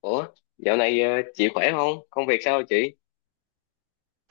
Ủa, dạo này chị khỏe không? Công việc sao chị?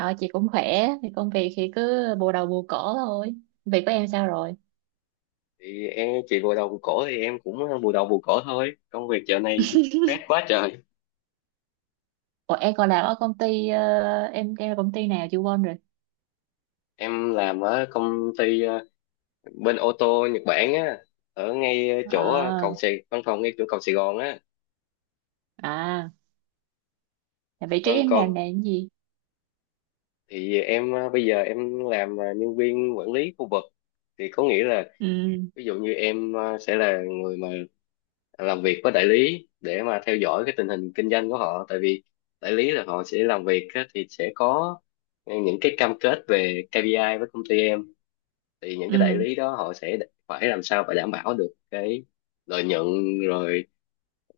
Ờ, chị cũng khỏe, thì công việc thì cứ bù đầu bù cổ thôi. Việc của em sao rồi? Thì em chị bù đầu bù cổ thì em cũng bù đầu bù cổ thôi. Công việc dạo này stress quá trời. Ủa, em còn làm ở công ty, em là công ty nào chị quên rồi. Em làm ở công ty bên ô tô Nhật Bản á, ở ngay chỗ cầu ờ Sài văn phòng ngay chỗ cầu Sài Gòn á. à, là vị trí Vâng em con, làm là cái gì? thì em bây giờ em làm nhân viên quản lý khu vực. Thì có nghĩa là Ừ. ví dụ như em sẽ là người mà làm việc với đại lý để mà theo dõi cái tình hình kinh doanh của họ, tại vì đại lý là họ sẽ làm việc á, thì sẽ có những cái cam kết về KPI với công ty em, thì những cái đại Ừ. lý đó họ sẽ phải làm sao phải đảm bảo được cái lợi nhuận, rồi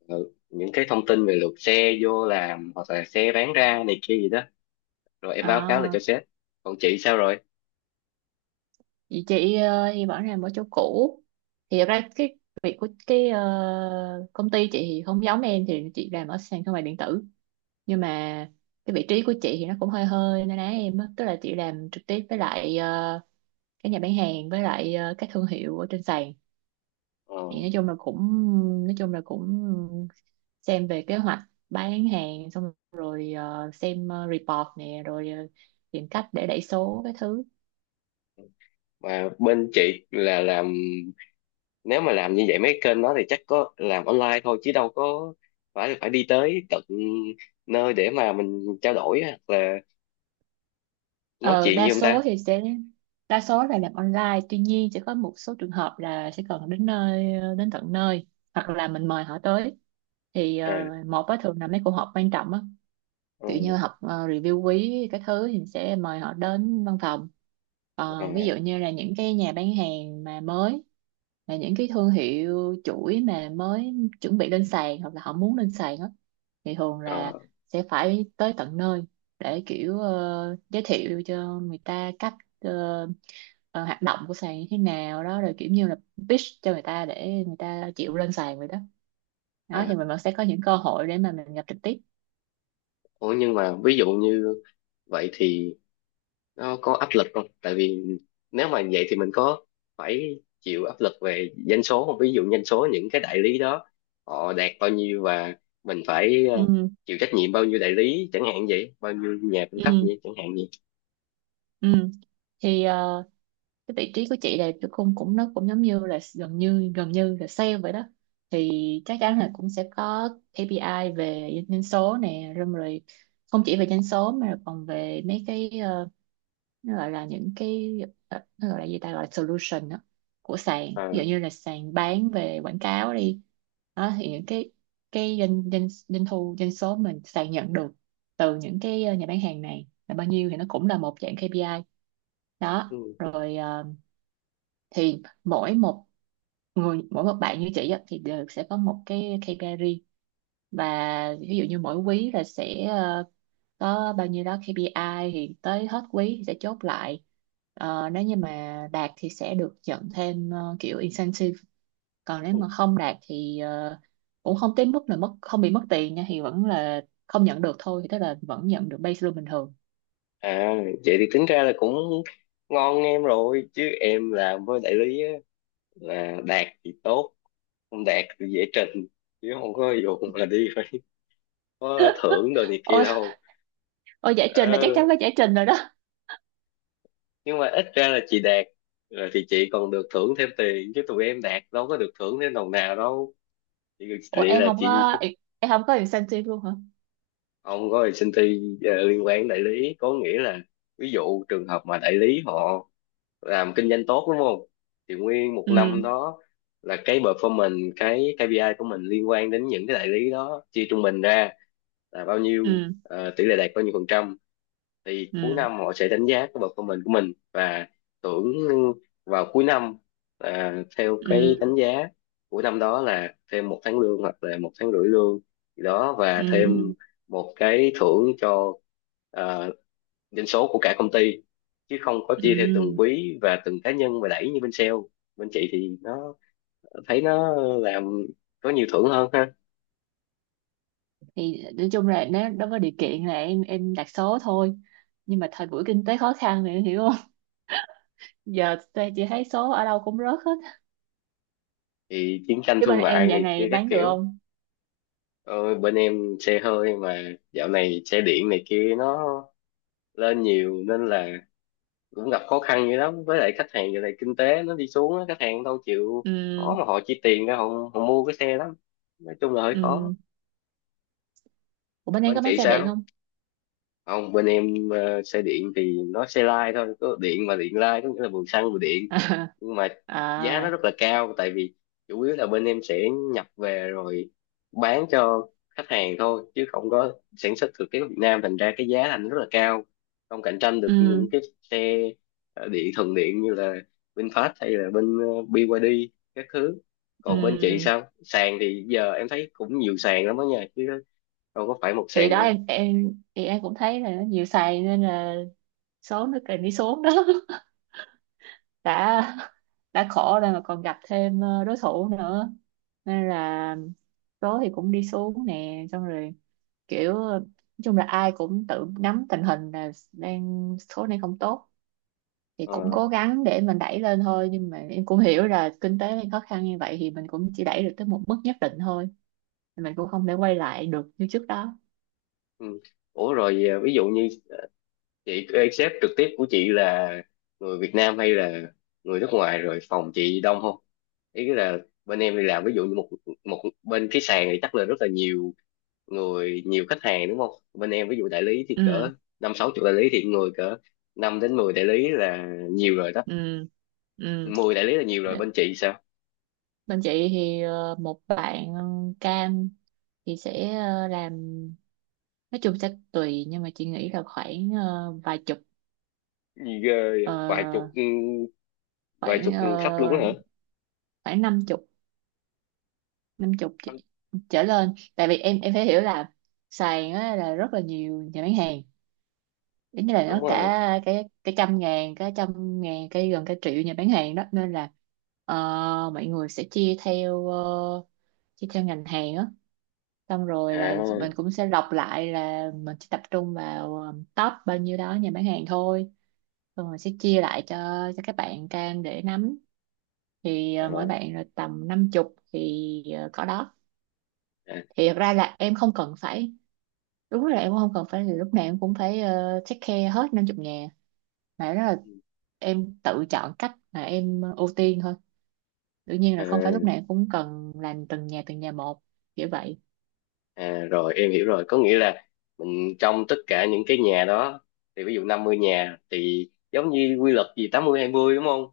những cái thông tin về lượt xe vô làm hoặc là xe bán ra này kia gì đó, rồi em báo cáo lại À. cho sếp. Còn chị sao rồi, Vậy chị thì vẫn làm ở chỗ cũ. Thì thật ra cái việc của cái công ty chị thì không giống em, thì chị làm ở sàn thương mại điện tử. Nhưng mà cái vị trí của chị thì nó cũng hơi hơi na ná em á. Tức là chị làm trực tiếp với lại các nhà bán hàng với lại các thương hiệu ở trên sàn, ờ, thì nói chung là cũng xem về kế hoạch bán hàng, xong rồi xem report nè, rồi tìm cách để đẩy số cái thứ. mà bên chị là làm, nếu mà làm như vậy mấy kênh đó thì chắc có làm online thôi chứ đâu có phải phải đi tới tận nơi để mà mình trao đổi hoặc là nói ờ, chuyện đa như ông số ta. thì sẽ Đa số là làm online, tuy nhiên sẽ có một số trường hợp là sẽ cần đến nơi, đến tận nơi, hoặc là mình mời họ tới thì À, một á thường là mấy cuộc họp quan trọng á. Kiểu như ừ, học review quý cái thứ thì mình sẽ mời họ đến văn phòng. Còn ví à, dụ như là những cái nhà bán hàng mà mới, là những cái thương hiệu chuỗi mà mới chuẩn bị lên sàn hoặc là họ muốn lên sàn á thì thường là ờ, sẽ phải tới tận nơi, để kiểu giới thiệu cho người ta cách ờ, ờ, hoạt động của sàn như thế nào đó, rồi kiểu như là pitch cho người ta để người ta chịu lên sàn vậy đó. Đó à. thì mình vẫn sẽ có những cơ hội để mà mình gặp trực tiếp. Ủa nhưng mà ví dụ như vậy thì nó có áp lực không, tại vì nếu mà vậy thì mình có phải chịu áp lực về doanh số không, ví dụ doanh số những cái đại lý đó họ đạt bao nhiêu và mình phải Ừ. chịu trách nhiệm bao nhiêu đại lý chẳng hạn vậy, bao nhiêu nhà cung cấp Ừ. vậy chẳng hạn vậy. Ừ. Thì cái vị trí của chị là cái cũng cũng nó cũng giống như là gần như là sale vậy đó, thì chắc chắn là cũng sẽ có KPI về doanh số nè, rồi rồi. Không chỉ về doanh số mà còn về mấy cái, nó gọi là những cái, nó gọi là gì ta, gọi là solution đó, của sàn, ví dụ À, như là sàn bán về quảng cáo đi. Đó thì những cái doanh doanh doanh thu doanh số mình sàn nhận được từ những cái nhà bán hàng này là bao nhiêu thì nó cũng là một dạng KPI đó ừ. rồi, thì mỗi một bạn như chị á, thì đều sẽ có một cái KPI riêng, và ví dụ như mỗi quý là sẽ có bao nhiêu đó KPI, thì tới hết quý thì sẽ chốt lại. Nếu như mà đạt thì sẽ được nhận thêm kiểu incentive, còn nếu mà không đạt thì cũng không tới mức là mất, không bị mất tiền nha, thì vẫn là không nhận được thôi, thì tức là vẫn nhận được base lương bình thường. À, vậy thì tính ra là cũng ngon em rồi, chứ em làm với đại lý á, là đạt thì tốt, không đạt thì dễ trình, chứ không có vụ mà đi phải có thưởng đồ này kia Ôi, đâu. ôi, giải trình là chắc Ờ, chắn phải giải trình rồi đó. nhưng mà ít ra là chị đạt rồi thì chị còn được thưởng thêm tiền, chứ tụi em đạt đâu có được thưởng thêm đồng nào đâu chị. Ủa, Vậy em là không chị có em không có incentive luôn hả? không có ty liên quan đến đại lý, có nghĩa là ví dụ trường hợp mà đại lý họ làm kinh doanh tốt đúng không, thì nguyên một năm Ừ. đó là cái performance, cái KPI của mình liên quan đến những cái đại lý đó chia trung bình ra là bao nhiêu, Ừ. Tỷ lệ đạt bao nhiêu phần trăm, thì cuối Ừ. năm họ sẽ đánh giá cái performance của mình và thưởng vào cuối năm, à, theo cái Ừ. đánh giá của năm đó là thêm một tháng lương hoặc là một tháng rưỡi lương gì đó, và thêm Ừ. một cái thưởng cho, à, doanh số của cả công ty, chứ không có chia theo từng Ừ. quý và từng cá nhân mà đẩy như bên sale. Bên chị thì nó, thấy nó làm có nhiều thưởng hơn ha, Thì nói chung là nó có điều kiện là em đặt số thôi, nhưng mà thời buổi kinh tế khó khăn thì em hiểu không? Giờ tôi chỉ thấy số ở đâu cũng rớt hết. thì chiến tranh Chứ bên thương em mại dạo này kia này các bán được kiểu. không? Ôi, bên em xe hơi mà, dạo này xe điện này kia nó lên nhiều nên là cũng gặp khó khăn dữ lắm, với lại khách hàng giờ này kinh tế nó đi xuống á, khách hàng đâu chịu Ừ. khó mà họ chi tiền ra họ mua cái xe lắm, nói chung là hơi khó. Ừ. Ủa, bên em Bên có bán chị xe điện sao? không? Không, bên em xe điện thì nó xe lai thôi có điện, mà điện lai có nghĩa là vừa xăng vừa điện, nhưng mà giá À. nó À. rất là cao tại vì chủ yếu là bên em sẽ nhập về rồi bán cho khách hàng thôi chứ không có sản xuất thực tế ở Việt Nam, thành ra cái giá thành rất là cao, không cạnh tranh được những Ừ. cái xe điện, thuần điện như là VinFast hay là bên BYD các thứ. Còn bên chị Ừ. sao, sàn thì giờ em thấy cũng nhiều sàn lắm đó nha chứ đâu có phải một Thì sàn đó, đâu. em thì em cũng thấy là nó nhiều xài nên là số nó cần đi xuống đó. Đã đã khổ rồi mà còn gặp thêm đối thủ nữa, nên là số thì cũng đi xuống nè, xong rồi kiểu nói chung là ai cũng tự nắm tình hình là đang số này không tốt, thì cũng Ờ. cố gắng để mình đẩy lên thôi, nhưng mà em cũng hiểu là kinh tế đang khó khăn như vậy thì mình cũng chỉ đẩy được tới một mức nhất định thôi, mình cũng không thể quay lại được như trước đó. Ừ. Ủa rồi à, ví dụ như à, chị cái sếp trực tiếp của chị là người Việt Nam hay là người nước ngoài, rồi phòng chị đông không? Ý là bên em đi làm ví dụ như một một bên cái sàn thì chắc là rất là nhiều người, nhiều khách hàng đúng không? Bên em ví dụ đại lý thì Ừ. cỡ năm sáu chục đại lý, thì người cỡ 5 đến 10 đại lý là nhiều rồi đó. Ừ. Ừ. Mười đại lý là nhiều rồi, bên chị sao? Bên chị thì một bạn cam thì sẽ làm, nói chung sẽ tùy, nhưng mà chị nghĩ là khoảng vài chục, Ghê, ờ, vậy. Vài chục, vài khoảng chục khách luôn ờ, đó hả? khoảng năm chục, năm chục chị- Đúng trở lên, tại vì em phải hiểu là sàn á, là rất là nhiều nhà bán hàng, giống như là đúng nó cả rồi. cái trăm ngàn, cái trăm ngàn, cái gần cả triệu nhà bán hàng đó nên là ờ, mọi người sẽ chia theo ngành hàng á, xong rồi là mình À, cũng sẽ lọc lại là mình chỉ tập trung vào top bao nhiêu đó nhà bán hàng thôi. Xong rồi sẽ chia lại cho các bạn cam để nắm, thì mỗi à, bạn là tầm năm chục thì cỏ đó. à. Thì thật ra là em không cần phải đúng là em cũng không cần phải là lúc nào em cũng phải take care hết năm chục nhà, mà đó là em tự chọn cách mà em ưu tiên thôi. Đương nhiên là không phải lúc À. nào em cũng cần làm từng nhà một, kiểu vậy. À, rồi em hiểu rồi, có nghĩa là mình trong tất cả những cái nhà đó, thì ví dụ 50 nhà thì giống như quy luật gì 80/20 đúng không,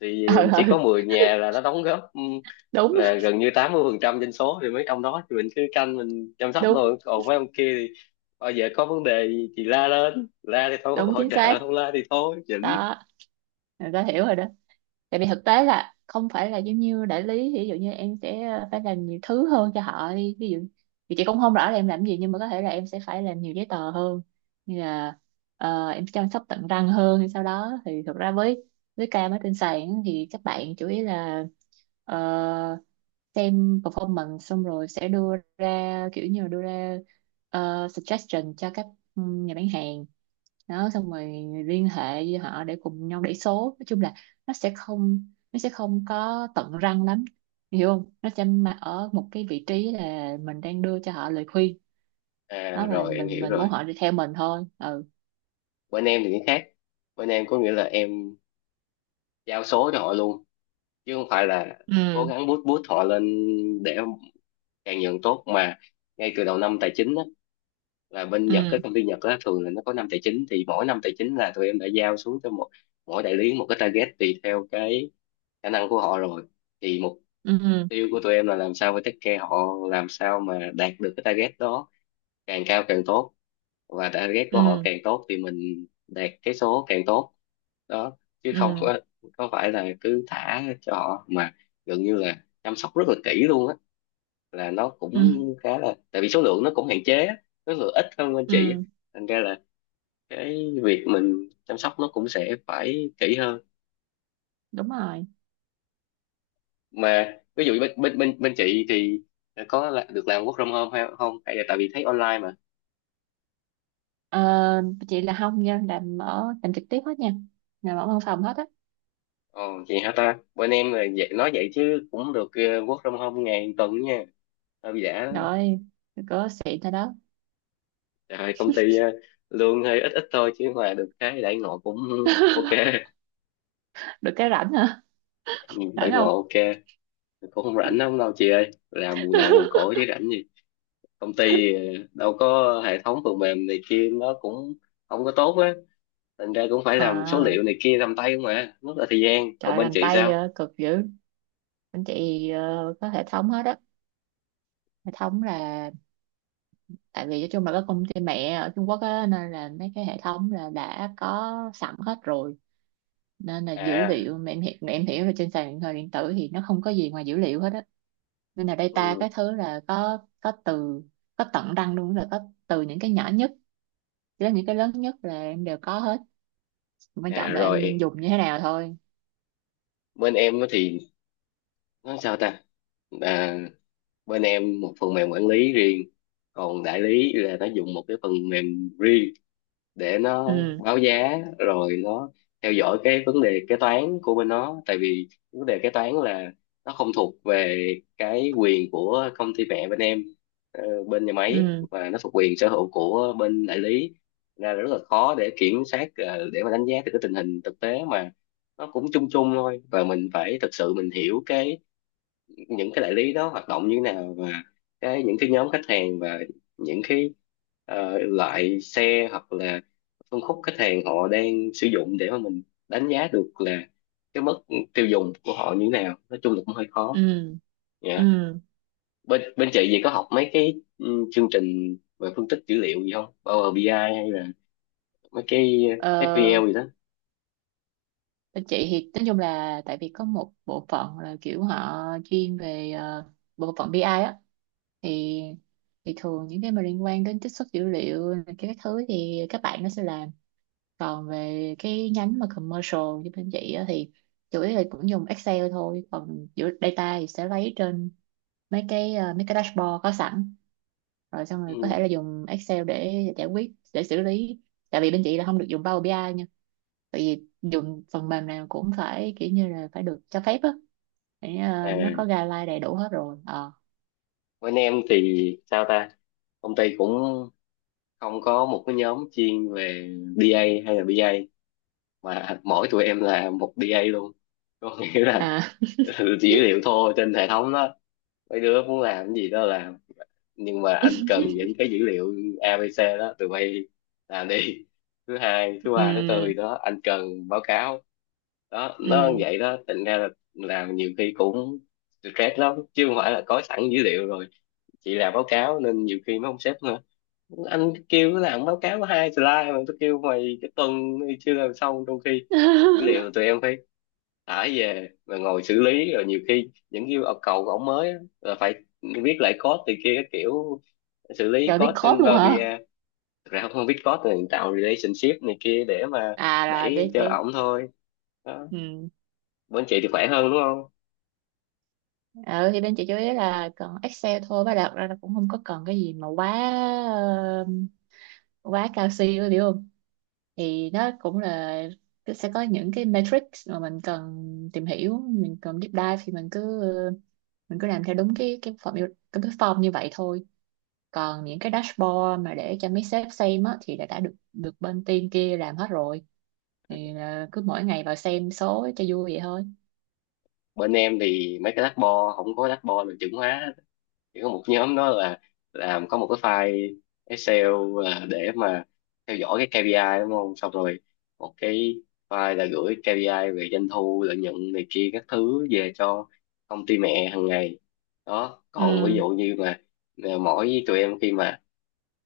thì ờ chỉ ừ, có 10 nhà là nó đóng góp, đúng là gần như 80% dân số, thì mấy ông đó thì mình cứ canh mình chăm sóc đúng thôi, còn mấy ông kia thì bao giờ có vấn đề gì thì la lên, la thì thôi đúng, hỗ chính trợ, xác không la thì thôi chỉnh. đó, người ta hiểu rồi đó. Tại vì thực tế là không phải là giống như đại lý, ví dụ như em sẽ phải làm nhiều thứ hơn cho họ đi. Ví dụ thì chị cũng không rõ là em làm gì nhưng mà có thể là em sẽ phải làm nhiều giấy tờ hơn, như là em chăm sóc tận răng hơn hay sau đó, thì thực ra với ca mới trên sàn thì các bạn chủ yếu là ờ, xem performance, xong rồi sẽ đưa ra kiểu như là đưa ra suggestion cho các nhà bán hàng đó, xong rồi liên hệ với họ để cùng nhau đẩy số. Nói chung là nó sẽ không nó sẽ không có tận răng lắm, hiểu không, nó sẽ mà ở một cái vị trí là mình đang đưa cho họ lời khuyên À đó, mà rồi em mình hiểu mình muốn rồi, họ đi theo mình thôi. Ừ. bên em thì cái khác, bên em có nghĩa là em giao số cho họ luôn chứ không phải là cố Ừ. gắng boost boost họ lên để càng nhận tốt mà, ngay từ đầu năm tài chính á, là bên Nhật, cái Ừ. công ty Nhật á, thường là nó có năm tài chính, thì mỗi năm tài chính là tụi em đã giao xuống cho mỗi đại lý một cái target tùy theo cái khả năng của họ rồi, thì mục Ừ. tiêu của tụi em là làm sao, với take care họ làm sao mà đạt được cái target đó càng cao càng tốt, và target của họ Ừ. càng tốt thì mình đạt cái số càng tốt đó, chứ không Ừ. có phải là cứ thả cho họ, mà gần như là chăm sóc rất là kỹ luôn á, là nó cũng Ừ. khá là, tại vì số lượng nó cũng hạn chế á, số lượng ít hơn bên chị á, Ừ. thành ra là cái việc mình chăm sóc nó cũng sẽ phải kỹ hơn. Đúng rồi. Mà ví dụ bên chị thì được làm work from home hay không, hay là tại vì thấy online mà. ờ, chị là không nha, làm trực tiếp hết nha, làm ở văn phòng hết á. Ồ, vậy hả ta? Bên em là vậy, nói vậy chứ cũng được work from home ngày tuần nha. Hôm giả Rồi có xịn thôi đó. trời ơi, công ty lương hơi ít ít thôi chứ mà được cái đãi ngộ cũng ok. Được cái rảnh hả? Ừ, Rảnh đãi ngộ không? ok, cũng không rảnh lắm đâu chị ơi, làm mùi đầu mùi cổ chứ rảnh gì. Công ty đâu có hệ thống phần mềm này kia nó cũng không có tốt á, thành ra cũng phải làm số À, liệu này kia làm tay không mà rất là thời gian, còn trời, bên làm chị tay sao? Cực dữ. Anh chị có hệ thống hết á. Hệ thống là tại vì nói chung là cái công ty mẹ ở Trung Quốc á nên là mấy cái hệ thống là đã có sẵn hết rồi, nên là dữ À, liệu, mà em hiểu là trên sàn điện thoại điện tử thì nó không có gì ngoài dữ liệu hết á, nên là data cái ừ, thứ là có từ, có tận răng luôn, là có từ những cái nhỏ nhất đến những cái lớn nhất là em đều có hết, quan à trọng là em rồi, dùng như thế nào thôi. bên em á thì nó sao ta, à, bên em một phần mềm quản lý riêng, còn đại lý là nó dùng một cái phần mềm riêng để nó Ừ. báo giá rồi nó theo dõi cái vấn đề kế toán của bên nó, tại vì vấn đề kế toán là nó không thuộc về cái quyền của công ty mẹ bên em, bên nhà máy, Ừ. và nó thuộc quyền sở hữu của bên đại lý. Thành ra là rất là khó để kiểm soát, để mà đánh giá được cái tình hình thực tế mà nó cũng chung chung thôi, và mình phải thực sự mình hiểu cái những cái đại lý đó hoạt động như thế nào, và cái những cái nhóm khách hàng và những cái loại xe hoặc là phân khúc khách hàng họ đang sử dụng để mà mình đánh giá được là cái mức tiêu dùng của họ như thế nào, nói chung là cũng hơi khó. Ừ. Ừ. Dạ. Bên bên chị gì có học mấy cái chương trình về phân tích dữ liệu gì không, Power BI ai hay là mấy cái ờ SQL gì đó? Bên chị thì nói chung là tại vì có một bộ phận là kiểu họ chuyên về bộ phận BI á. Thì thì thường những cái mà liên quan đến trích xuất dữ liệu này, cái thứ thì các bạn nó sẽ làm. Còn về cái nhánh mà commercial như bên chị á thì chủ yếu là cũng dùng Excel thôi, còn giữa data thì sẽ lấy trên mấy cái dashboard có sẵn, rồi xong rồi có Ừ. thể là dùng Excel để giải quyết, để xử lý. Tại vì bên chị là không được dùng Power BI ai, tại vì dùng phần mềm nào cũng phải kiểu như là phải được cho phép á, để nó có À guideline đầy đủ hết rồi. Ờ bên em thì sao ta, công ty cũng không có một cái nhóm chuyên về DA hay là BI ai, mà mỗi tụi em là một DA luôn, có nghĩa là À. dữ liệu thô trên hệ thống đó, mấy đứa muốn làm cái gì đó làm, nhưng mà anh cần những cái dữ liệu ABC đó tụi bay làm đi, thứ hai thứ ba thứ tư Ừ. gì đó anh cần báo cáo. Đó, nó như Ừ. vậy đó, thành ra là làm nhiều khi cũng stress lắm chứ không phải là có sẵn dữ liệu rồi chị làm báo cáo, nên nhiều khi mấy ông sếp nữa, anh kêu cứ làm báo cáo có 2 slide mà tôi kêu mày cái tuần này chưa làm xong, trong khi dữ liệu tụi em phải thả về rồi ngồi xử lý, rồi nhiều khi những yêu cầu của ổng mới á, là phải viết lại code từ kia các kiểu, xử lý Trời, biết code code trên luôn Power hả? BI ai. Thật ra không biết code thì tạo relationship này kia để mà À, là đẩy biết cho biết. ổng thôi. Đó, Ừ. bên chị thì khỏe hơn đúng không? ờ thì bên chị chú ý là cần Excel thôi, và đặt ra là cũng không có cần cái gì mà quá quá cao siêu rồi, hiểu không. Thì nó cũng là sẽ có những cái matrix mà mình cần tìm hiểu, mình cần deep dive thì mình cứ làm theo đúng cái form như vậy thôi. Còn những cái dashboard mà để cho mấy sếp xem á, thì đã được được bên team kia làm hết rồi, thì là cứ mỗi ngày vào xem số cho vui vậy thôi. Bên em thì mấy cái lát bo, không có lát bo là chuẩn hóa hết, chỉ có một nhóm đó là làm có một cái file Excel là để mà theo dõi cái KPI đúng không, xong rồi một cái file là gửi KPI về doanh thu lợi nhuận này kia các thứ về cho công ty mẹ hàng ngày. Đó, còn ví Ừ. dụ như mà mỗi tụi em khi mà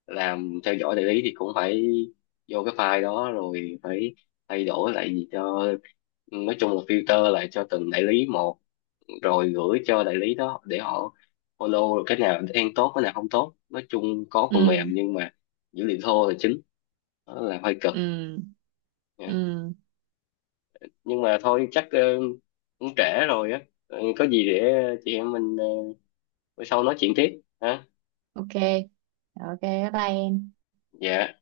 làm theo dõi đại lý thì cũng phải vô cái file đó rồi phải thay đổi lại gì cho, nói chung là filter lại cho từng đại lý một rồi gửi cho đại lý đó để họ Olo cái nào đang tốt cái nào không tốt, nói chung có phần mềm Ừ. nhưng mà dữ liệu thô là chính, đó là hơi cực Ừ. nha. Ừ. Nhưng mà thôi chắc cũng trễ rồi á. Ờ, có gì để chị em mình bữa sau nói chuyện tiếp ha. Ok, ok. Bye bye em. Dạ.